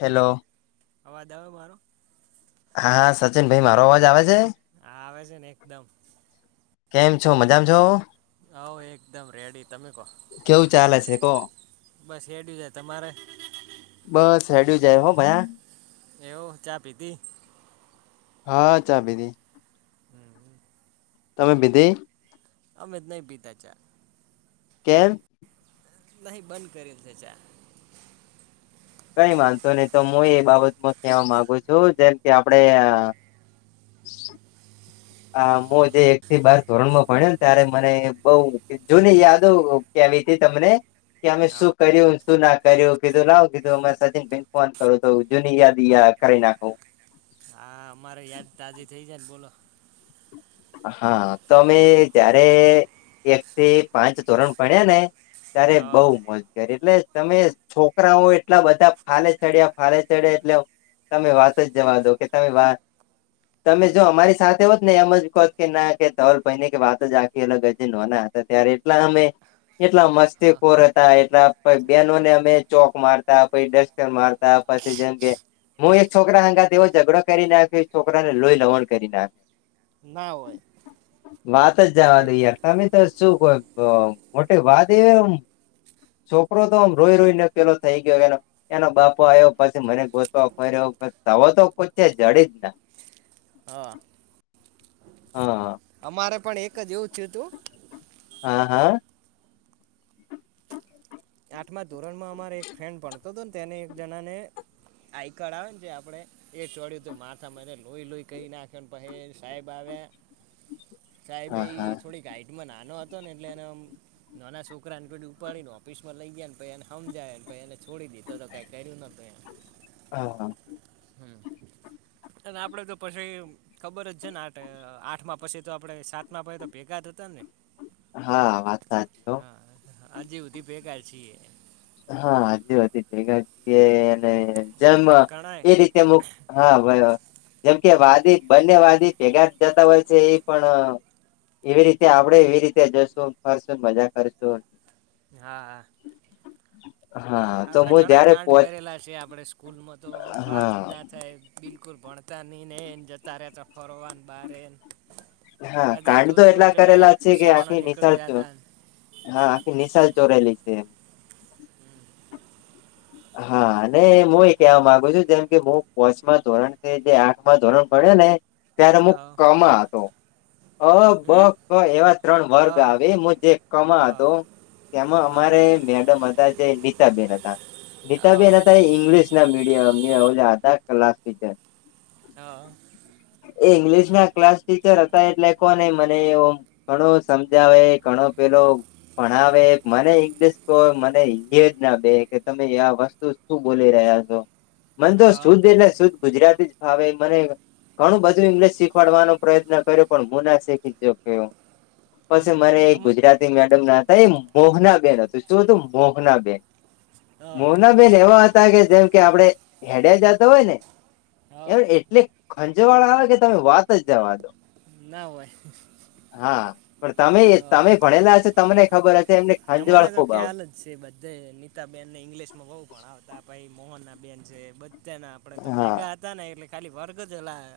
Hello hello અવાજ આવ્યો મારો? હા હા સચિન ભાઈ મારો અવાજ આવે છે. હા આવે છે ને એકદમ કેમ છો મજામાં છો હ એકદમ રેડી તમે કહો કેવું ચાલે છે કો બસ એેડી જાય તમારે બસ હેડિું જાય હો ભયા એવ ચા પીતી હા ચા ભી દી તમે પીધી અમે નહી પીતા ચાય કેમ નહી બંધ કરીને છે ચા કઈ માનતો નહી તો હું એ બાબતમાં કહેવા માગુ છું જેમ કે આપડે [unintelligible] આ મો જે એક થી બાર ધોરણ માં ભણ્યો ને ત્યારે મને બઉ જુની યાદો કેવી ત તમને કે અમે શું હા કર્યું તું ના કર્યો કીધું લાવ કીધું અમે સચિન ભાઈને ફોન કરો તો જૂની યાદી કરી નાખું હા અમારે યાદ તાજી થઇ જાય ને બોલો હા તો અમે જયારે એક થી પાંચ ધોરણ ભણ્યા ને ત્યારે બઉ હા મજ કરી એટલે તમે છોકરાઓ એટલા બધા ફાલે ચડ્યા ફાલે ચડ્યા એટલે તમે વાત જ જવા દો કે તમે વાત તમે જો અમારી સાથે હોત ને એમ જ કે ના કે તલ ભાઈને કે વાત જ આખી ન ના હતા ત્યારે એટલા અમે એટલા મસ્ત હા કોર હતા એટલા પ બહેનોને અમે ચોક મારતા પછ ડસ્ટકર મારતા પછી જેમ કે હું એક છોકરા અંગાર એવો ઝઘડો કરીને આપ્યો એક છોકરાને લોહી લવણ કરી ના આપ ના હોય વાત જ એ જવાનીઈ તમે તો શું કોઈ મોટી વાત એવી એમ છોકરો તો આમ રોઈ રોઈને પેલો થઈ ગયો એને એનો બાપો આવ્યો પછી મને ગોતવા ફર્યોછ તવા તો કોઈ છે જડી જ [unintelligible] હા હાહા અમારે પણ એક જ એવું થયું તું. હા હા આઠમા ધોરણમાં અમારે એક ફ્રેન્ડ ભણતો હતો ને તેને એક જણાને આઈ કાર્ડ આવે ને જે આપણે એ ચોડ્યું તું માથા મને લોઈ લોઈ કહી નાખ્યોને પછ સાહેબ આવ્યા સાહેબ હા એ હા થોડીક હાઈટ માં નાનો હતો ને એટલે એ નાના છોકરાને થોડી ઉપાડીને ઓફિસ લઈએ ને પને હમ જાય પને છોડી દીધો તો કઈ કર્યું નતું એ હા હમ અને આપડે તો પછી ખબર જ છે ને આઠ આઠમાં પછી તો આપડણે સાતમાં પ તો ભેગા થ હતા ને હા વાત [unintelligible] હા આજવધી બેકાર છી એ. હા આજુ બધી અને જેમ ઘણાય એ રી [unintelligible] જેમ કે વાદી બંને વાદી ભેગા જતા હોય છે એ પણ એવી રીતે આપડે એવી રીતે જઈશું કરશું મજા કરશું હા હા હા તો આપડે હું ઘણા જયારે કાંડ પહોંચ કરેલા છે આપે સ્કૂલમાં તો આમ વાત જ હા [unintelligible] થ બિલકુલ ભણતા નહી ને એ જતા રહેતા ફરવા બારે ને હા રજા કાંડ તો જોતી એટલા હોય કરેલા ડાયરેક્ટ છે કે પૂછાવાળા આખી નીકળી નિશાળજો. જતા ને હા આખી નિશાલ ચોરાલી છે એમ. હા. અને હું એક કહેવા માગુ છુ જેમ કે હું કોચમાં ધોરણ જે આઠ માં ધોરણ પડ્યો ને. ત્યારે મુુ હા કમાં હતો. અ બ હમ ક એવા ત્રણ વર્ગ હા આવે મુ જે કમા હા હતો. તેમાં હા અમારે મેડમ હતા જે નીતાબેન હતા. નીતાભાઈ હા એના ત ઇંગ્લિશ ના મીડિયમ હતા ક્લાસ ટીચર. હા. એ ઇંગ્લિશ ના ક્લાસ ટીચર હતા એટલે કોને મને એવ ઘણો સમજાવે ઘણો પેલો પણ હવે મને ઇંગ્લિશ કો મને જ ના બે કે ત આ વસ્તુ શું બોલી રહ્યા છો, મન તો હા શુદ્ધ એટલે શુદ્ધ ગુજરાતી જ હ મને ઘણું બધું ઇંગ્લિશ શીખવાડવાનો પ્રયત્ન કર્યો પણ હું ના શીખી શક્યો. પછી હમ મારે અમ ગુજરાતી મેડમ ના હતા એ મોહનાબેન હતું શું હતું મોહનાબેન. હા મોના બેેન એવા હતા કે જેમ કે આપડણે હેડયા જાતા હોય ને. હા એાર એટલે ખંજવાળા આવે કે તમે વાત જ જવા દો. ના હોય. હા પણ તમે તમે હા ભણેલા હશે તમને ખબર હશે એમને ખંજવાળ ખુબ આવ સ બધે નીતાબેનને ઇંગ્લિશમાં બહુ પણ આવતા ભાઈ મોહનનાબેન છે બધ તેના આપણેે તો હા ભેગા હતા ને એટલે ખાલી વર્ગ જ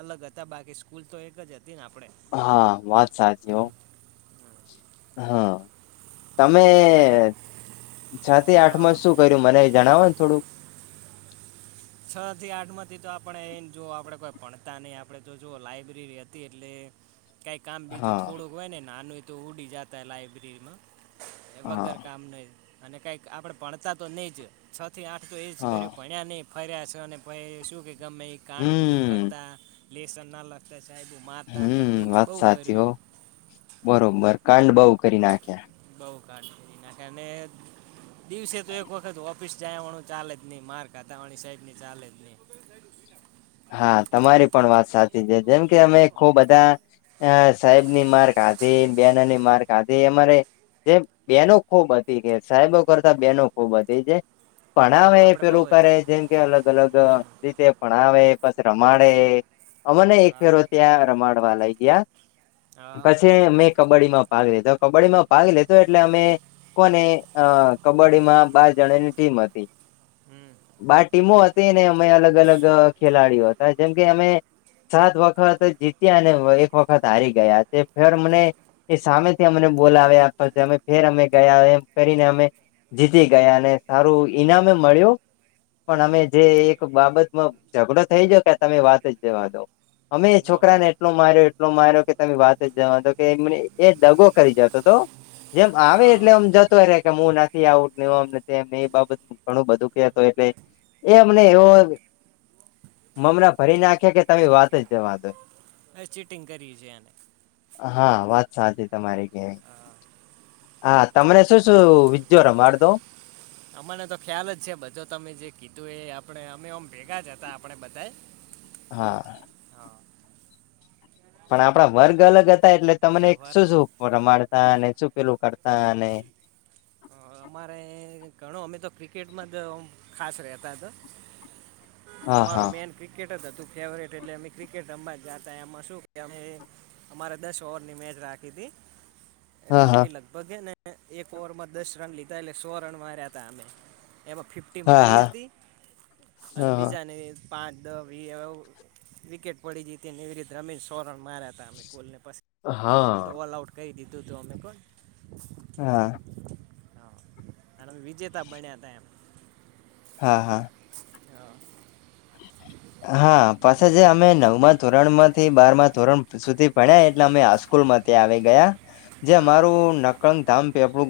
અલગ હતા બાકી સ્કૂલ તો એક જ હતી ને આપણે. હા વાત સાચી હો. હમ હા, તમે આપણે કંઈ છ થી આઠ માં શું શું કર્યું મને જણાવો ને થોડું? છ થી આઠ માંથી તો આપણે એને જો આપણે કોઈ ભણતા નહી આપણે જો જો લાઈબ્રેરી હતી એટલે કઈ કામ બીજું હા થોડુંક હોય ને નાનું એ તો ઉડી જતા લાઈબ્રેરીમાં એ હા વગર કામ નહી અને કઈક આપડે ભણતા તો નઈજ છ થી આઠ તો એજ હા કર્યું ભાણિયાનઈ, ફર્યા છે અને પ શું કે ગમેએ કાંડ બીજો હમ કરતા, લેસન ના લખતા, સાહેબ એ મારતાને બધું હમ વાત બો સાચી કર્યું હો એમ, હમ્મ. બરોબર કાંડ બોવ કરી નાખ્યા બઉ કાડ કરી નાખ્યા અને દિવસે તો એક વખત ઓફ ઓફિસ જયા વાળું ચાલે જ નઈ, માર ખાતા વાળની સાઈડની ચાલે જ ની હા, તમારી પણ વાત સાચી છે. જેમકે અમે ખો બધા અહ સાહેબની માર ખાધી, બેનોની માર ખાધી અમારે જે બેનો ખૂબ હતી, કે સાહેબો કરતા બેનો ખૂબ હતી જે હા ભણાવે આપણે બહુ પેલું કરે હતી જેમકે અલગ અલગ હમ રીતે ભણાવે પછ રમાડે, હમ અમને એક હા ફેરો ત્યાં રમાડવા લઈ ગયા. હા પછી મેં કબડ્ડીમાં ભાગ લીધો, કબડ્ડીમાં ભાગ લેતો એટલે અમે કોને અહ કબડ્ડીમાં બાર જણાની ટીમ હતી. હમ્મ. બાર ટીમો હતી ને અમે અલગ અલગ ખેલાડીઓ હતા જેમ કેમકે અમે સાત વખત જીત્યા અને એક વખત હારી ગયા છે ફેર મને એ સામેથી અમને બોલાવ્યા કરતે, અમે ફેર અમે ગયા, એમ કરીને અમે જીતી ગયા અને સારું ઈનામે મળ્યું, પણ હમ અમે જે એક બાબતમાં ઝઘડો થઈ જાયો કે તમે વાત જ જવા દો, અમે એ ના હોય છોકરાને એટલો માર્યો, એટલો માર્યો કે તમે વાત જવા જ દો કેમ એ દગો કરી જતો હતો, જેમ આવે હા એટલે આમ જતો રેહ કે હું નાથી આઉટ આમ ને તેમ એ બાબત ઘણું બધું કેતો એટલે એ તમને એવો મમણા ભરી નાખે કે તમે વાત જ જવા દો. ચિટિંગ કરી છે આને. હા વાત સાચી તમારી ક્યા હા. હા તમને શું શું વિજોરા માર દો? અમાને તો ખ્યાલ જ છે, બધું તમે જે કીધું એ આપણે અમેમ ભેગા જ હતા આપણે બધા. હા. હા. પણ આપણા વર્ગ અલગ હતા, એટલે તમને આભાર શું શું માણતા અને શું પેલું કરતા અને? હ અમારે ઘણો અમે તો ક્રિકેટમાં જ ખાસ રેતા હતા. હા અમારો હા મેન ક્રિકેટ જ હતું, ફેવરિટ એટલે અમે ક્રિકેટ એમાં શું કે અમે અમારે દસ ઓવરની મેચ રાખી હતી, એટલે હા અમી હા લગ પગે ને એક ઓવરમાં દસ રન લીધા એટલે સો રન માર્યા હતા અમે, એમાં ફિફ ઈ મારી હા હતી, અને હા બીજાને પાંચ દસ વીસ વિકેટ પડી જઈ હતી ને એવી રીતે રમીન સો રન માર્યા હતા અમે બોલને પસી હા. તો ઓલ આઉટ કહી દીધું હતું અમે પણ. હા. હા, અને વિજેતા બન્યા હતા એમ. હા હા. હા. હા પાછા જે અમે નવમાં ધોરણ માંથી બાર માં ધોરણ સુધી ભણ્યા એટલે અમે હાઈસ્કૂલ માંથી આવી ગયા, જે હા અમારું નકળગ ધામ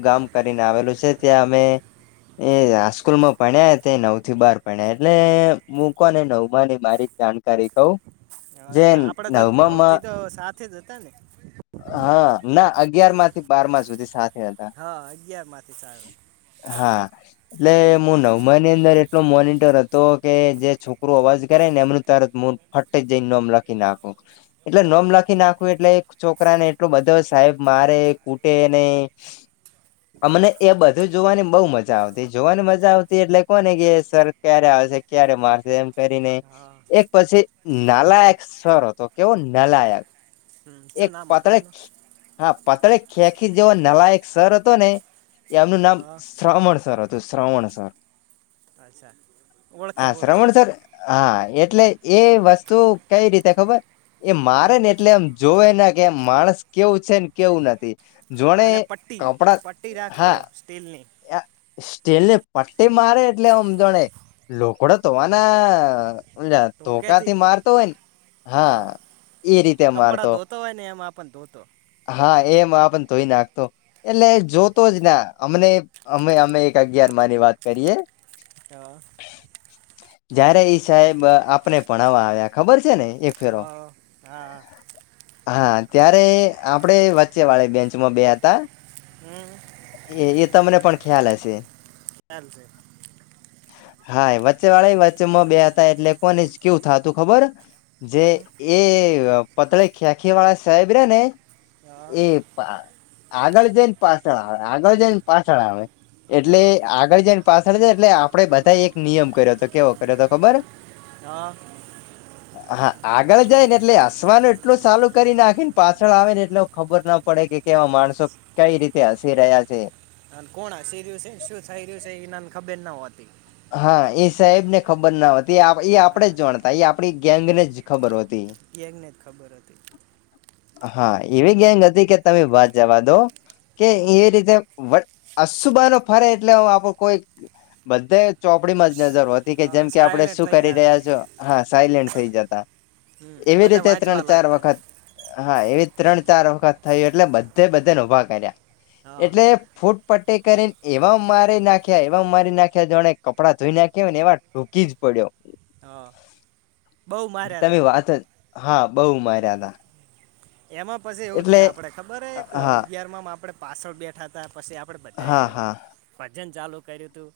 ગામ કરીને આવેલું છે ત્યાં અમે એ આ સ્કૂલ માં ભણ્યા હતા નવ થી બાર. પણ એટલે મુકોને નવમાંની મારી જાણકારી કવ. જે હ આપડે તો નવ નવમામાં થી તો સાથે જ હતા ને. હા ના અગિયારમાંથી બારમાં સુધી સાથે હતા. હા અગિયારમાંથી સારું હા, એટલે હા હું નવમા ની અંદર એટલો મોનિટર હતો. કે જે છોકરું અવાજ કરે ને એમનું તરત મુહ ફાટી જઈ નેમ લખી નાખું. એટલે નોમ હા લખી નાખવું એટલે છોકરા ને એટલો બધો સાહેબ મારે કૂટેને. અમને એ બધું જ જોવાની બહુ મજા આવતી જોવાની મજા આવતી એટલે કોને કે સર ક્યારે આવશે, ક્યારે મારશે એમ. કરીને, હા એક પછી નાલાયક સર હતો, કેવો નાલાયક. હમ, શું એક નામ હતું એનું પાતળીક્ષ હા પતળે ખેંખી જેવો નાલાયક સર હતો, ને એમનું નામ હા શ્રાવણ સર હતું. તો શ્રાવણ સર. અચ્છા. હા ઓળખ્યા શ્રાવણ ઓળખ્યા સર હા એટલે એ વસ્તુ કંઈ રીતે ખબર. એ હા મારે ને એટલે એમ જોવે ના કે માણસ કેવું છે ને કેવું નથી. જોણે અને પટ્ટી પટ્ટી રાખતો સ્ટીલની. સ્ટીલ ને પટ્ટી મારે એટલે આમ જોણે લોકડો તો આના ધોકેથી તોખાથી મારતો હોય ને. હા એ રીતે માર કપડાં તો. ધોતો હોય ને એમાં પણ ધોતો હા એમ આ પણ તોઈ નાખતો, એટલે જોતો જ ના અમને અમે અમે એક અગિયાર માની વાત કરીએ. હા. જયારે ઈ સાહેબ આપને ભણાવવા આવ્યા ખબર છે ને એક ફેરો હા હા. હા ત્યારે આપડે વચ્ચે વાળે બેન્ચમાં બે હતા. હું. એ એ તમને પણ ખ્યાલ હશે. ખ્યાલ છે. હા વચ્ચે વાળા વચ્ચેમાં બે હતા એટલે કોને કેવું થતું ખબર જે હમ, એ પતળે ખ્યાખી વાળા સાહેબ રે ને અ, એ આગળ જઈને પાછળ આવે આગળ જઈને પાછળ આવે અ, એટલે આગળ જને પાછળ છે એટલે આપડે બધા એક નિયમ કર્યો હતો કેવો કર્યો હતો ખબર હા હા આગળ જાય ને એટલે હસવાનું એટલું સાલું કરી નાખી ને પાછળ આવે ને એટલે ખબર ના પડે કે કેવા માણસો કઈ રીતે હસી રહ્યા છે. કોણ હ રહ્યું છે શું થ રહ્યું છે એનાને ખબર ન હોતી હા એ સાહેબ ને ખબર ના હોતી એ આપણેે હા જાણતા એ આપડી ગેંગ ને જ ખબર હોત જને જ ખબર હતી હા એવી ગેંગ હતી કે તમે ભત જવા દો કે એ હમ, રીતે અસુબાનો ફરે એટલે આપડ કોઈ બધે ચોપડીમાં જ નજર હતી કે જેમ હા કે આપડે સાયલેન્ટ શું થઈ કરી જતા રહ્યા છો હા સાયલેન્ટ થઈ જતા હમ, અને એવી બધા રીતે ત્રણ વાંચવા ચાર લાગતા વખત હા એવી ત્રણ ચાર વખત થયું એટલે બધે બધેને ઉભા કર્યા હા એટલે ફૂટ પટ્ટી કરીને એવા મારી નાખ્યા એવા મારી નાખ્યા જાણે કપડા ધોઈ નાખી ને એ ટોકી જ પડ્યો હા બહુ માર્યા તમે હતા વાત જ હા બઉ માર્યા તા એમાં પછી એવું થય આપડે ખબર એક હા અગિયાર માં આપડે પાછળ બે હતા પછી આપડે બધાએ હા હા ભજન ચાલુ કર્યું હતું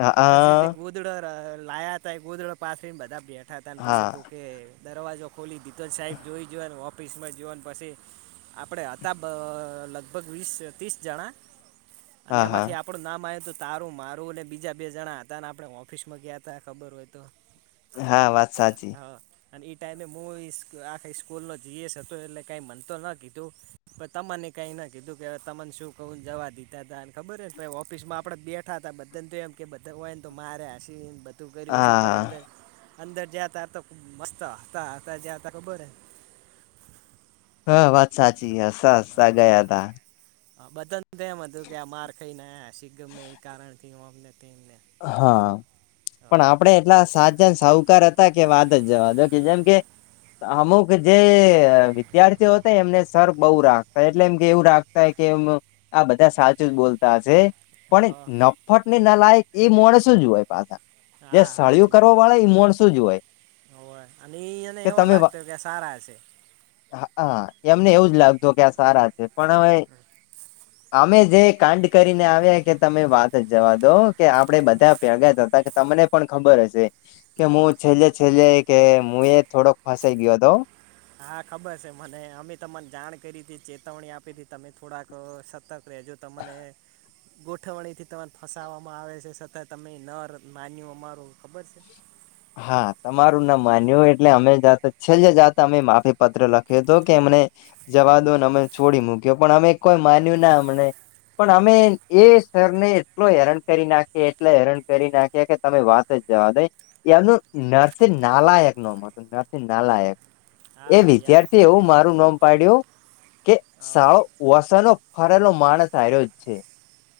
હા પછી જે હા બુધધ ગોધડ લાયા ત ગોધડ પાસેને બધા બેઠા હતા પછી હા કોકે દરવાજો ખોલી દીધલ સાહેબ જોઈ જને ઓફિસમાં જોને પછી, આપણે હતા લગભગ વીસ ત્રીસ જણા, અને હા હા એમાંથી આપ આપણું નામ આવ્યું હતું તારું મારું અનેને બીજા બે જણા હતા ને આપણે ઓફિસમાં ગયા ત ખબર હોય તો. હા વાત સાચી. હ અને ઈ ટાઈમે હું આખા સ્કૂલ નો જી એસ એટલે કઈ મનતો ન કીધું, પણ તમને કઈ ના કીધું કે તમને શું કવું જવા દીધું. હતા અને ખબર ઓફિસમાં આપે બેઠા હતા બધાને તો એમ કે બધા હોય ને તો મારે હસી. તું કર્યું છે હા પણ હા અંદર અંદર જતા તો ખબ મસ્ત હતા હતા હતા હતા જતા ખબર હ. હા વાત સાચી હ હ ગયા તા. હા બધાને એમ હતું કે આ માર ખાઈને શ ગમને એ કારણ કમને. હા પણ આપ આપડણે એટલા સાચાન સાહુકાર હતા કે વાત જ જવા દો કે જેમ કે અમુક જે વિદ્યાર્થીઓ હતા એમને સર બહુ રાખતા એટલે એમ કે એવું રાખ કેમ આ બધા સાચું જ બોલતા હશે. પણ હા નફટને ના લાયક એ મોડ શું જય પાછા, જે હા સળયું કરવા વાળે મોણ શું જ હોય. હ અને એ એને કે એવા તમે લાગતો કે આ સારા હશે. હા એમને એવું જ લાગતું કે આ સારા છે. પણ હવે અમે જે કાંડ કરીને આવ્યા કે તમે વાત જ જવા દો. કે આપડે બધા પેગા હતા કે તમને પણ ખબર હશે, કે હા હું છેલ્લે છેલ્લે કે હું એ થોડોક ફસાઈ ગયો હતો. હા ખબર છે મને અમે તમને જાણ કરી હતી ચેતવણી આપી હતી તમે થોડાક સતત પ્રે જો તમને ગોઠવણી થી તમારે ફસાવવામાં આવે છે છતાં તમે ન માન્યું અમાર ખબર છે? હા તમારું ના માન્યું હોય એટલે અમે જાતા છેલ્ જાતા અમે માફી પત્ર લખ તો કે અમને જવા દો અમે છોડી મૂક્યો પણ અમે કોઈ માન્યું ના અમને પણ અમે એ સરને એટલો હેરાન કરી નાખી એટલા હેરાન કરી નાખ્યા કે તમે વાત ટ જવાડો એમનું નરસિંહ નાલાયક નોમ હતું નરસિંહ હમ નાલાયક એ હા યાદ છે વિદ્યાર્થી એવું મારું નોમ પડ્યો કે હા સાળો વસનો ફરેલો માણસ આ્યો જ છે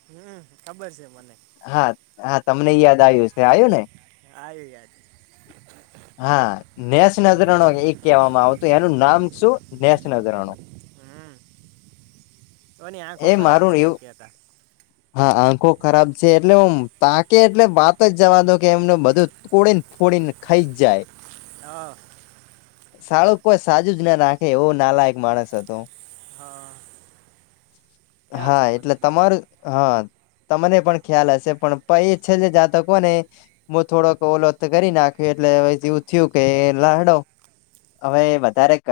હમ ખબર છે મને હા હા તમને યાદ આયું શે આયુ ને આવ્યું યાદ હા નેસ નજરાનો એ કહેવામાં આવતું એનું નામ શું નેસ નજરાનું હમ તોની આંખો એ ખરાબ મારું છે એમ એવું કેતા હા આંખો ખરાબ છે એટલે હું તાકે એટલે વાત જ જવા દો કે એમને બધું જ તોડી ફોદિને ખઈ જ જાય હા સાળું કોઈ સાજું જ ન રાખે એવો નાલાયક માણસ હતો હા ખ્યાલ હા છે મને એટલે બધી તમારું હા તમને પણ ખ્યાલ હશે પણ પ એ છે જે જાતકો ને હું થોડોક ઓલો કરી નાખ્યો એટલે હ એવું થયું કે લહડો હવે એ વધારે કર